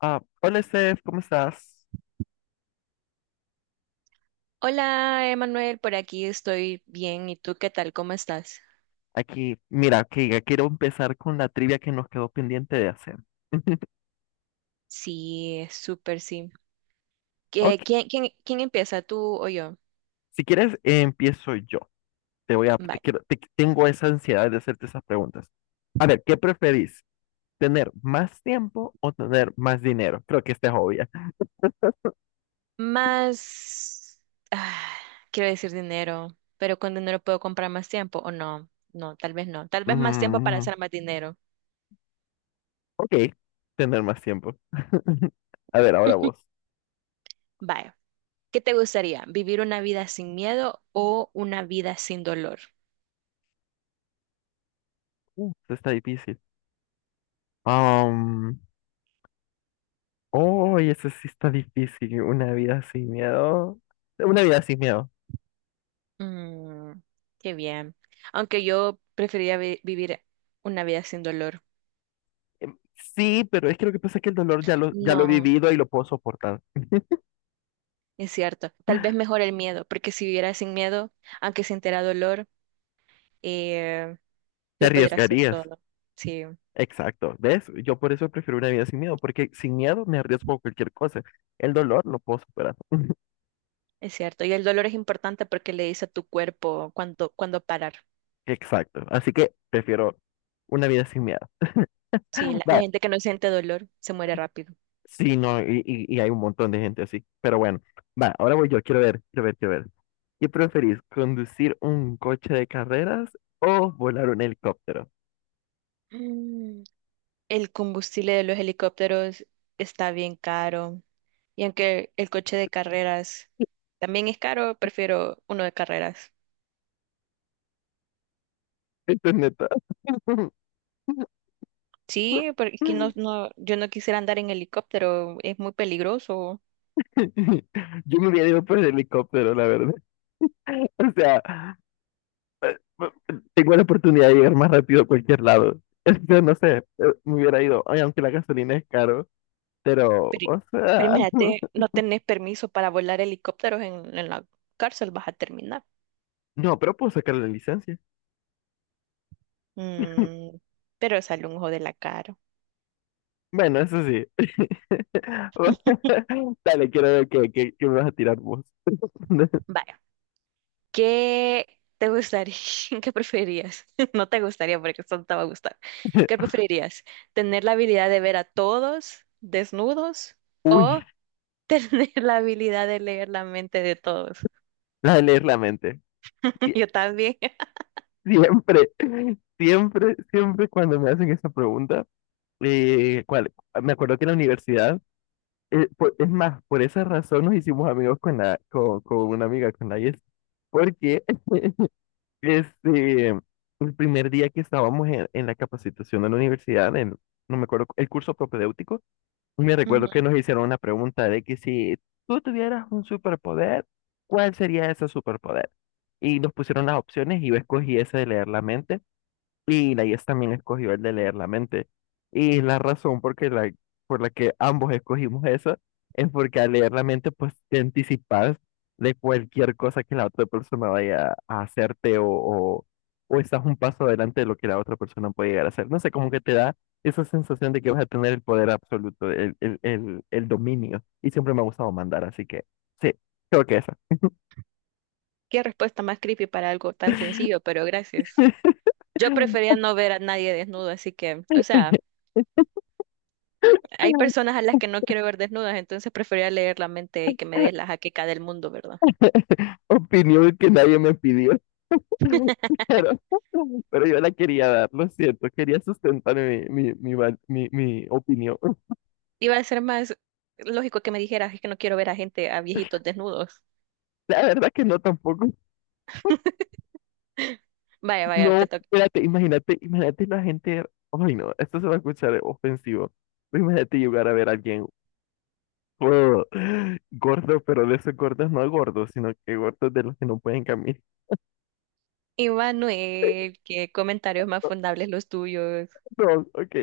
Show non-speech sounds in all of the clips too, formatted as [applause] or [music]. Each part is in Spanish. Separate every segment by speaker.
Speaker 1: Ah, hola Steph, ¿cómo estás?
Speaker 2: Hola, Emanuel, por aquí estoy bien. ¿Y tú qué tal? ¿Cómo estás?
Speaker 1: Aquí, mira, que ya quiero empezar con la trivia que nos quedó pendiente de hacer. [laughs]
Speaker 2: Sí, súper sí.
Speaker 1: Ok,
Speaker 2: ¿Qué- quién empieza? ¿Tú o yo?
Speaker 1: si quieres, empiezo yo. Te voy a, te
Speaker 2: Bye.
Speaker 1: quiero, te- Tengo esa ansiedad de hacerte esas preguntas. A ver, ¿qué preferís? ¿Tener más tiempo o tener más dinero? Creo que esta es obvia.
Speaker 2: Más, ah, quiero decir dinero, pero con dinero puedo comprar más tiempo o no. No, tal vez no. Tal vez más tiempo para
Speaker 1: Mm,
Speaker 2: hacer más dinero.
Speaker 1: ok, tener más tiempo. [laughs] A ver, ahora
Speaker 2: [laughs]
Speaker 1: vos.
Speaker 2: Vaya. ¿Qué te gustaría? ¿Vivir una vida sin miedo o una vida sin dolor?
Speaker 1: Esto está difícil. Um, oh, eso sí está difícil. Una vida sin miedo. Una vida sin miedo.
Speaker 2: Mm, qué bien. Aunque yo preferiría vivir una vida sin dolor.
Speaker 1: Em, Sí, pero es que lo que pasa es que el dolor ya lo he
Speaker 2: No.
Speaker 1: vivido y lo puedo soportar.
Speaker 2: Es cierto, tal vez mejor el miedo, porque si viviera sin miedo, aunque sintiera dolor, eh,
Speaker 1: Te
Speaker 2: lo podría hacer
Speaker 1: arriesgarías.
Speaker 2: todo. Sí,
Speaker 1: Exacto. ¿Ves? Yo por eso prefiero una vida sin miedo, porque sin miedo me arriesgo a cualquier cosa. El dolor lo puedo superar.
Speaker 2: es cierto. Y el dolor es importante porque le dice a tu cuerpo cuándo parar.
Speaker 1: Exacto. Así que prefiero una vida sin miedo.
Speaker 2: Sí,
Speaker 1: [gasps]
Speaker 2: la
Speaker 1: Va.
Speaker 2: gente que no siente dolor se muere rápido.
Speaker 1: Sí, no, y hay un montón de gente así. Pero bueno, va, ahora voy yo. Quiero ver. ¿Qué preferís? ¿Conducir un coche de carreras o volar un helicóptero?
Speaker 2: Mm, el combustible de los helicópteros está bien caro. Y aunque el coche de carreras también es caro, prefiero uno de carreras.
Speaker 1: [laughs] Esto es neta. [laughs]
Speaker 2: Sí, porque no, no, yo no quisiera andar en helicóptero, es muy peligroso.
Speaker 1: [laughs] Yo me hubiera ido por el helicóptero, la verdad. [laughs] O sea, tengo la oportunidad de llegar más rápido a cualquier lado. [laughs] Yo no sé, me hubiera ido, ay, aunque la gasolina es caro, pero,
Speaker 2: Pero,
Speaker 1: o
Speaker 2: pero
Speaker 1: sea,
Speaker 2: imagínate,
Speaker 1: [laughs]
Speaker 2: no tenés permiso para volar helicópteros en la cárcel, vas a terminar.
Speaker 1: no, pero puedo sacar la licencia.
Speaker 2: Mm, pero sale un ojo de la cara.
Speaker 1: Bueno, eso sí. [laughs] Bueno, [laughs] dale, quiero ver qué me vas a tirar vos. [laughs]
Speaker 2: Vaya, ¿qué te gustaría? [laughs] ¿Qué preferirías? [laughs] No te gustaría porque esto no te va a gustar. ¿Qué preferirías? ¿Tener la habilidad de ver a todos desnudos
Speaker 1: Uy,
Speaker 2: o tener [laughs] la habilidad de leer la mente de todos?
Speaker 1: la de leer la mente.
Speaker 2: [laughs]
Speaker 1: Sie-
Speaker 2: Yo también.
Speaker 1: Siempre, siempre cuando me hacen esa pregunta, ¿cuál? Me acuerdo que en la universidad por- es más, por esa razón nos hicimos amigos con con una amiga, con la Yes, porque [laughs] este, el primer día que estábamos en la capacitación de la universidad, en- no me acuerdo, el curso propedéutico, me recuerdo que
Speaker 2: Ujú.
Speaker 1: nos hicieron una pregunta de que si tú tuvieras un superpoder, ¿cuál sería ese superpoder? Y nos pusieron las opciones y yo escogí ese de leer la mente. Y la IES también escogió el de leer la mente. Y la razón por que la, por la que ambos escogimos eso es porque al leer la mente, pues te anticipas de cualquier cosa que la otra persona vaya a hacerte o estás un paso adelante de lo que la otra persona puede llegar a hacer. No sé, como que te da esa sensación de que vas a tener el poder absoluto, el dominio. Y siempre me ha gustado mandar, así que sí, creo que esa.
Speaker 2: Qué respuesta más creepy para algo tan sencillo, pero gracias. Yo prefería
Speaker 1: [laughs]
Speaker 2: no ver a nadie desnudo, así que, o sea, hay personas a las que no quiero ver desnudas, entonces prefería leer la mente y que me dé la jaqueca del mundo, ¿verdad?
Speaker 1: Opinión que nadie me pidió. [laughs] Pero, pero yo la quería dar, lo siento, quería sustentar mi opinión. [laughs]
Speaker 2: Iba a ser más lógico que me dijeras, es que no quiero ver a gente, a viejitos desnudos.
Speaker 1: La verdad que no tampoco.
Speaker 2: [laughs] Vaya,
Speaker 1: No,
Speaker 2: vaya, te toca.
Speaker 1: espérate, imagínate la gente. Ay, no, esto se va a escuchar ofensivo. Pero imagínate llegar a ver a alguien [laughs] oh, gordo, pero de esos gordos no gordos, sino que gordos de los que no pueden caminar. [laughs]
Speaker 2: Y Manuel, qué comentarios más fundables los tuyos.
Speaker 1: No, ok.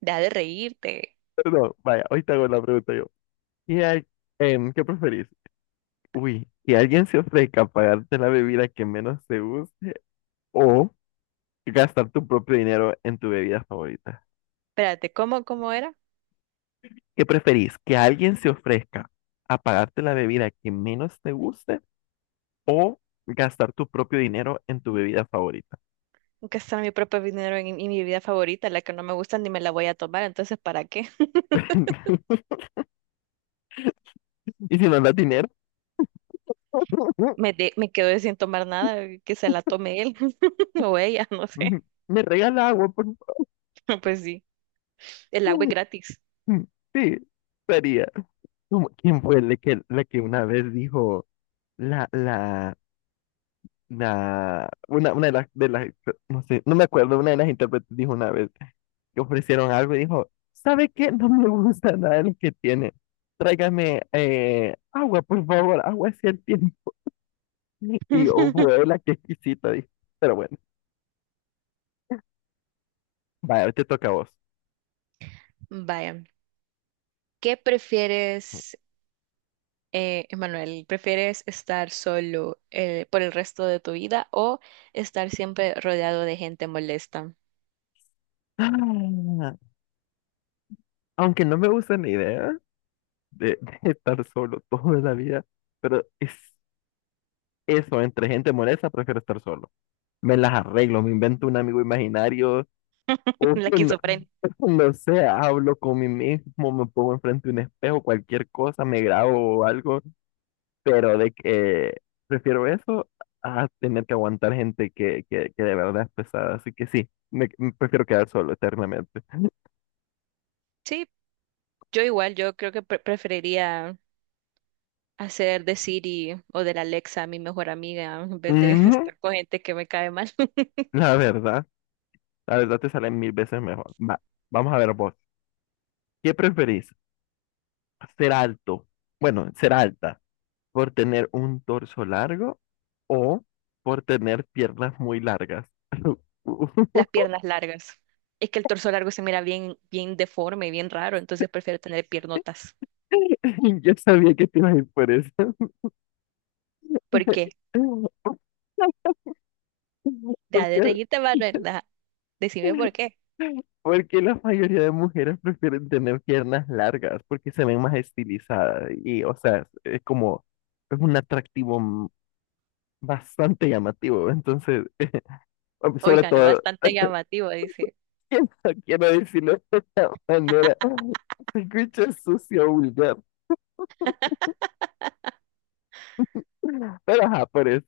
Speaker 2: Deja de reírte.
Speaker 1: Perdón, vaya, hoy te hago la pregunta yo. ¿Qué, hay- ¿Qué preferís? Uy, que alguien se ofrezca a pagarte la bebida que menos te gusta. O gastar tu propio dinero en tu bebida favorita.
Speaker 2: Espérate, ¿cómo era?
Speaker 1: ¿Qué preferís? ¿Que alguien se ofrezca a pagarte la bebida que menos te guste o gastar tu propio dinero en tu bebida favorita?
Speaker 2: Gastar mi propio dinero en mi vida favorita, la que no me gusta ni me la voy a tomar, entonces, ¿para qué?
Speaker 1: [laughs] Y si no das dinero,
Speaker 2: Me,
Speaker 1: [laughs]
Speaker 2: de- me quedé sin tomar nada, que se la tome él [laughs] o ella, no sé.
Speaker 1: me regala agua, por
Speaker 2: [laughs] Pues sí, el agua es
Speaker 1: favor.
Speaker 2: gratis.
Speaker 1: [laughs] Sí, sería. ¿Quién fue la que una vez dijo la, la, una de las, no sé, no me acuerdo, una de las intérpretes dijo una vez que ofrecieron algo y dijo, ¿sabe qué? No me gusta nada de lo que tiene. Tráigame agua, por favor, agua es el tiempo. [laughs] Y yo,
Speaker 2: [laughs]
Speaker 1: la qué exquisita, dije. Pero bueno, vaya, te toca a vos.
Speaker 2: Vaya, ¿qué prefieres, Emanuel? ¿Prefieres estar solo por el resto de tu vida o estar siempre rodeado de gente molesta?
Speaker 1: Ah, aunque no me gusta la idea de, [laughs] de estar solo toda la vida, pero es eso, entre gente molesta, prefiero estar solo. Me las arreglo, me invento un amigo imaginario,
Speaker 2: [laughs]
Speaker 1: uy,
Speaker 2: La
Speaker 1: no,
Speaker 2: esquizofrenia.
Speaker 1: [laughs] no sé, hablo con mí mismo, me pongo enfrente de un espejo, cualquier cosa, me grabo o algo, pero de que prefiero eso a tener que aguantar gente que de verdad es pesada. Así que sí, me prefiero quedar solo eternamente.
Speaker 2: Sí, yo igual, yo creo que preferiría hacer de Siri o de la Alexa mi mejor amiga en vez de [laughs]
Speaker 1: Ujú,
Speaker 2: estar con gente que me cae mal.
Speaker 1: la verdad, la verdad te sale mil veces mejor. Va, vamos a ver vos. ¿Qué preferís? ¿Ser alto? Bueno, ser alta por tener un torso largo o por tener piernas muy largas.
Speaker 2: Las
Speaker 1: [laughs]
Speaker 2: piernas largas. Es que el torso largo se mira bien, bien deforme, bien raro, entonces prefiero tener piernotas.
Speaker 1: [laughs] Yo sabía que te ibas a ir por eso.
Speaker 2: ¿Por qué?
Speaker 1: [laughs]
Speaker 2: Ya de
Speaker 1: Porque,
Speaker 2: reírte, Manuela. Decime por qué.
Speaker 1: porque la mayoría de mujeres prefieren tener piernas largas porque se ven más estilizadas y, o sea, es como, es un atractivo bastante llamativo. Entonces, sobre
Speaker 2: Oiga, no,
Speaker 1: todo,
Speaker 2: bastante llamativo, dice.
Speaker 1: [laughs] quiero, quiero decirlo de esta manera, [laughs] se escucha sucio, vulgar, pero ajá, por eso.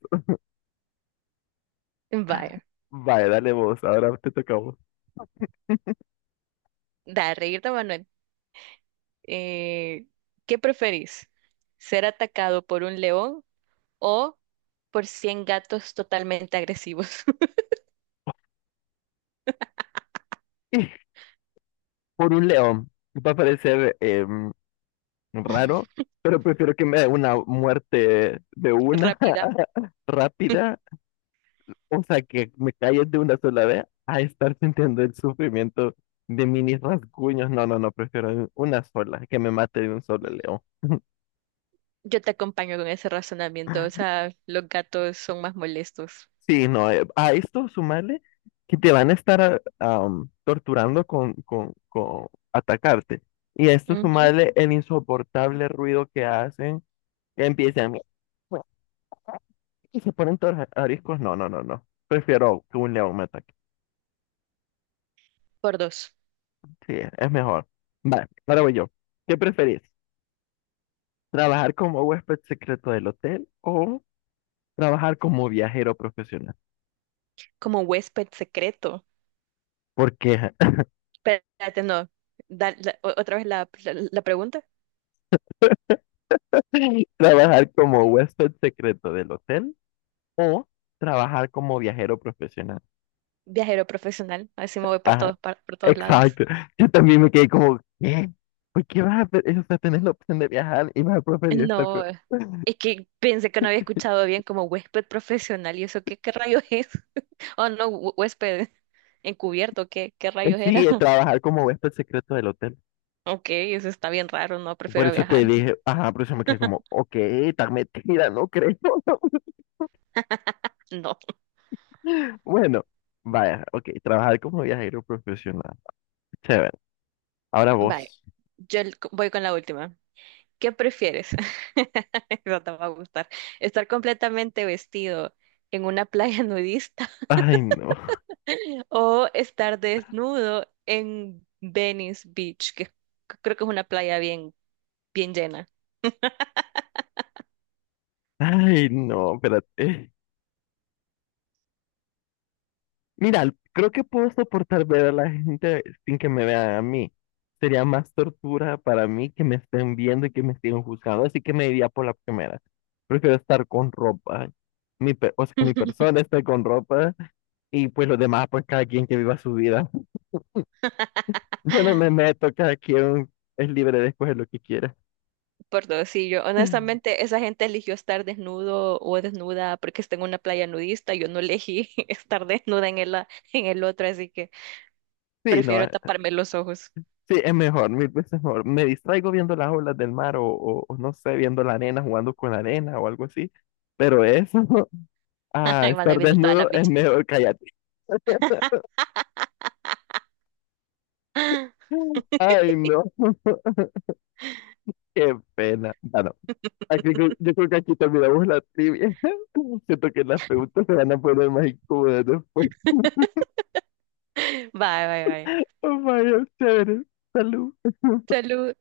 Speaker 2: Vaya,
Speaker 1: Vaya, dale vos, ahora te toca a vos.
Speaker 2: da de reírte, Manuel. Eh, ¿Qué preferís? ¿Ser atacado por un león o por 100 gatos totalmente agresivos? [laughs]
Speaker 1: [laughs] Por un león, va a aparecer raro, pero prefiero que me dé una muerte de una
Speaker 2: Rápida.
Speaker 1: [laughs] rápida, o sea, que me calles de una sola vez, a estar sintiendo el sufrimiento de mini rasguños. No, no, no, prefiero una sola, que me mate de un solo león. [laughs]
Speaker 2: Yo te acompaño con ese razonamiento. O sea, los gatos son más molestos.
Speaker 1: Sí, no, a esto sumarle que te van a estar torturando con atacarte. Y a esto
Speaker 2: Ujú.
Speaker 1: sumarle el insoportable ruido que hacen, que empiezan y se ponen todos ariscos. No, no, no, no. Prefiero que un león me ataque.
Speaker 2: Por dos.
Speaker 1: Sí, es mejor. Vale, ahora voy yo. ¿Qué preferís? ¿Trabajar como huésped secreto del hotel o trabajar como viajero profesional?
Speaker 2: Como huésped secreto.
Speaker 1: ¿Por qué?
Speaker 2: Espérate, no. Da- la- o- otra vez la pregunta.
Speaker 1: [laughs] ¿Trabajar como huésped secreto del hotel o trabajar como viajero profesional?
Speaker 2: Viajero profesional. Así me voy por
Speaker 1: Ajá,
Speaker 2: todos, par- por todos lados.
Speaker 1: exacto. Yo también me quedé como, ¿qué? ¿Por qué vas a, pe- o sea, tenés la opción de viajar y vas a preferir estar con...
Speaker 2: No, es que pensé que no había escuchado bien como huésped profesional. ¿Y eso qué, qué rayos es? [laughs] Oh, no, hu- huésped encubierto. ¿Qué, qué rayos
Speaker 1: Sí,
Speaker 2: era? [laughs]
Speaker 1: trabajar como huésped secreto del hotel.
Speaker 2: Ok, eso está bien raro. No,
Speaker 1: Por
Speaker 2: prefiero
Speaker 1: eso te
Speaker 2: viajar.
Speaker 1: dije, ajá, por eso me quedé como, ok, tan metida, no creo. [laughs]
Speaker 2: No.
Speaker 1: [laughs] Bueno, vaya, ok, trabajar como viajero profesional. Chévere. Ahora
Speaker 2: Vale.
Speaker 1: vos.
Speaker 2: Yo el- voy con la última. ¿Qué prefieres? [laughs] Eso te va a gustar. ¿Estar completamente vestido en una playa [laughs] nudista?
Speaker 1: Ay, no.
Speaker 2: O estar desnudo en Venice Beach, que creo que es una playa bien, bien llena.
Speaker 1: [laughs] Ay, no, espérate. Mira, creo que puedo soportar ver a la gente sin que me vean a mí. Sería más tortura para mí que me estén viendo y que me estén juzgando, así que me iría por la primera. Prefiero estar con ropa. O sea, que mi
Speaker 2: [laughs]
Speaker 1: persona esté con ropa y pues los demás, pues cada quien que viva su vida. [laughs] Yo no me meto, cada quien es libre de escoger lo que quiera.
Speaker 2: Por dos, sí, yo
Speaker 1: [laughs]
Speaker 2: honestamente, esa gente eligió estar desnudo o desnuda porque está en una playa nudista. Yo no elegí [laughs] estar desnuda en el, a- en el otro, así que
Speaker 1: Sí, no,
Speaker 2: prefiero taparme los ojos.
Speaker 1: sí, es mejor, mil veces mejor. Me distraigo viendo las olas del mar o no sé, viendo la arena, jugando con la arena o algo así. Pero eso, [laughs] a
Speaker 2: [laughs] Y van a ir
Speaker 1: estar
Speaker 2: viendo todas las
Speaker 1: desnudo es
Speaker 2: bichas.
Speaker 1: mejor, cállate.
Speaker 2: [laughs] Bye,
Speaker 1: [laughs] Ay, no, qué pena. Bueno, yo creo que aquí terminamos la trivia. [laughs] Siento que las preguntas se van a poner más incómodas después.
Speaker 2: bye, bye.
Speaker 1: Oh, vaya, chévere. Salud.
Speaker 2: Salud.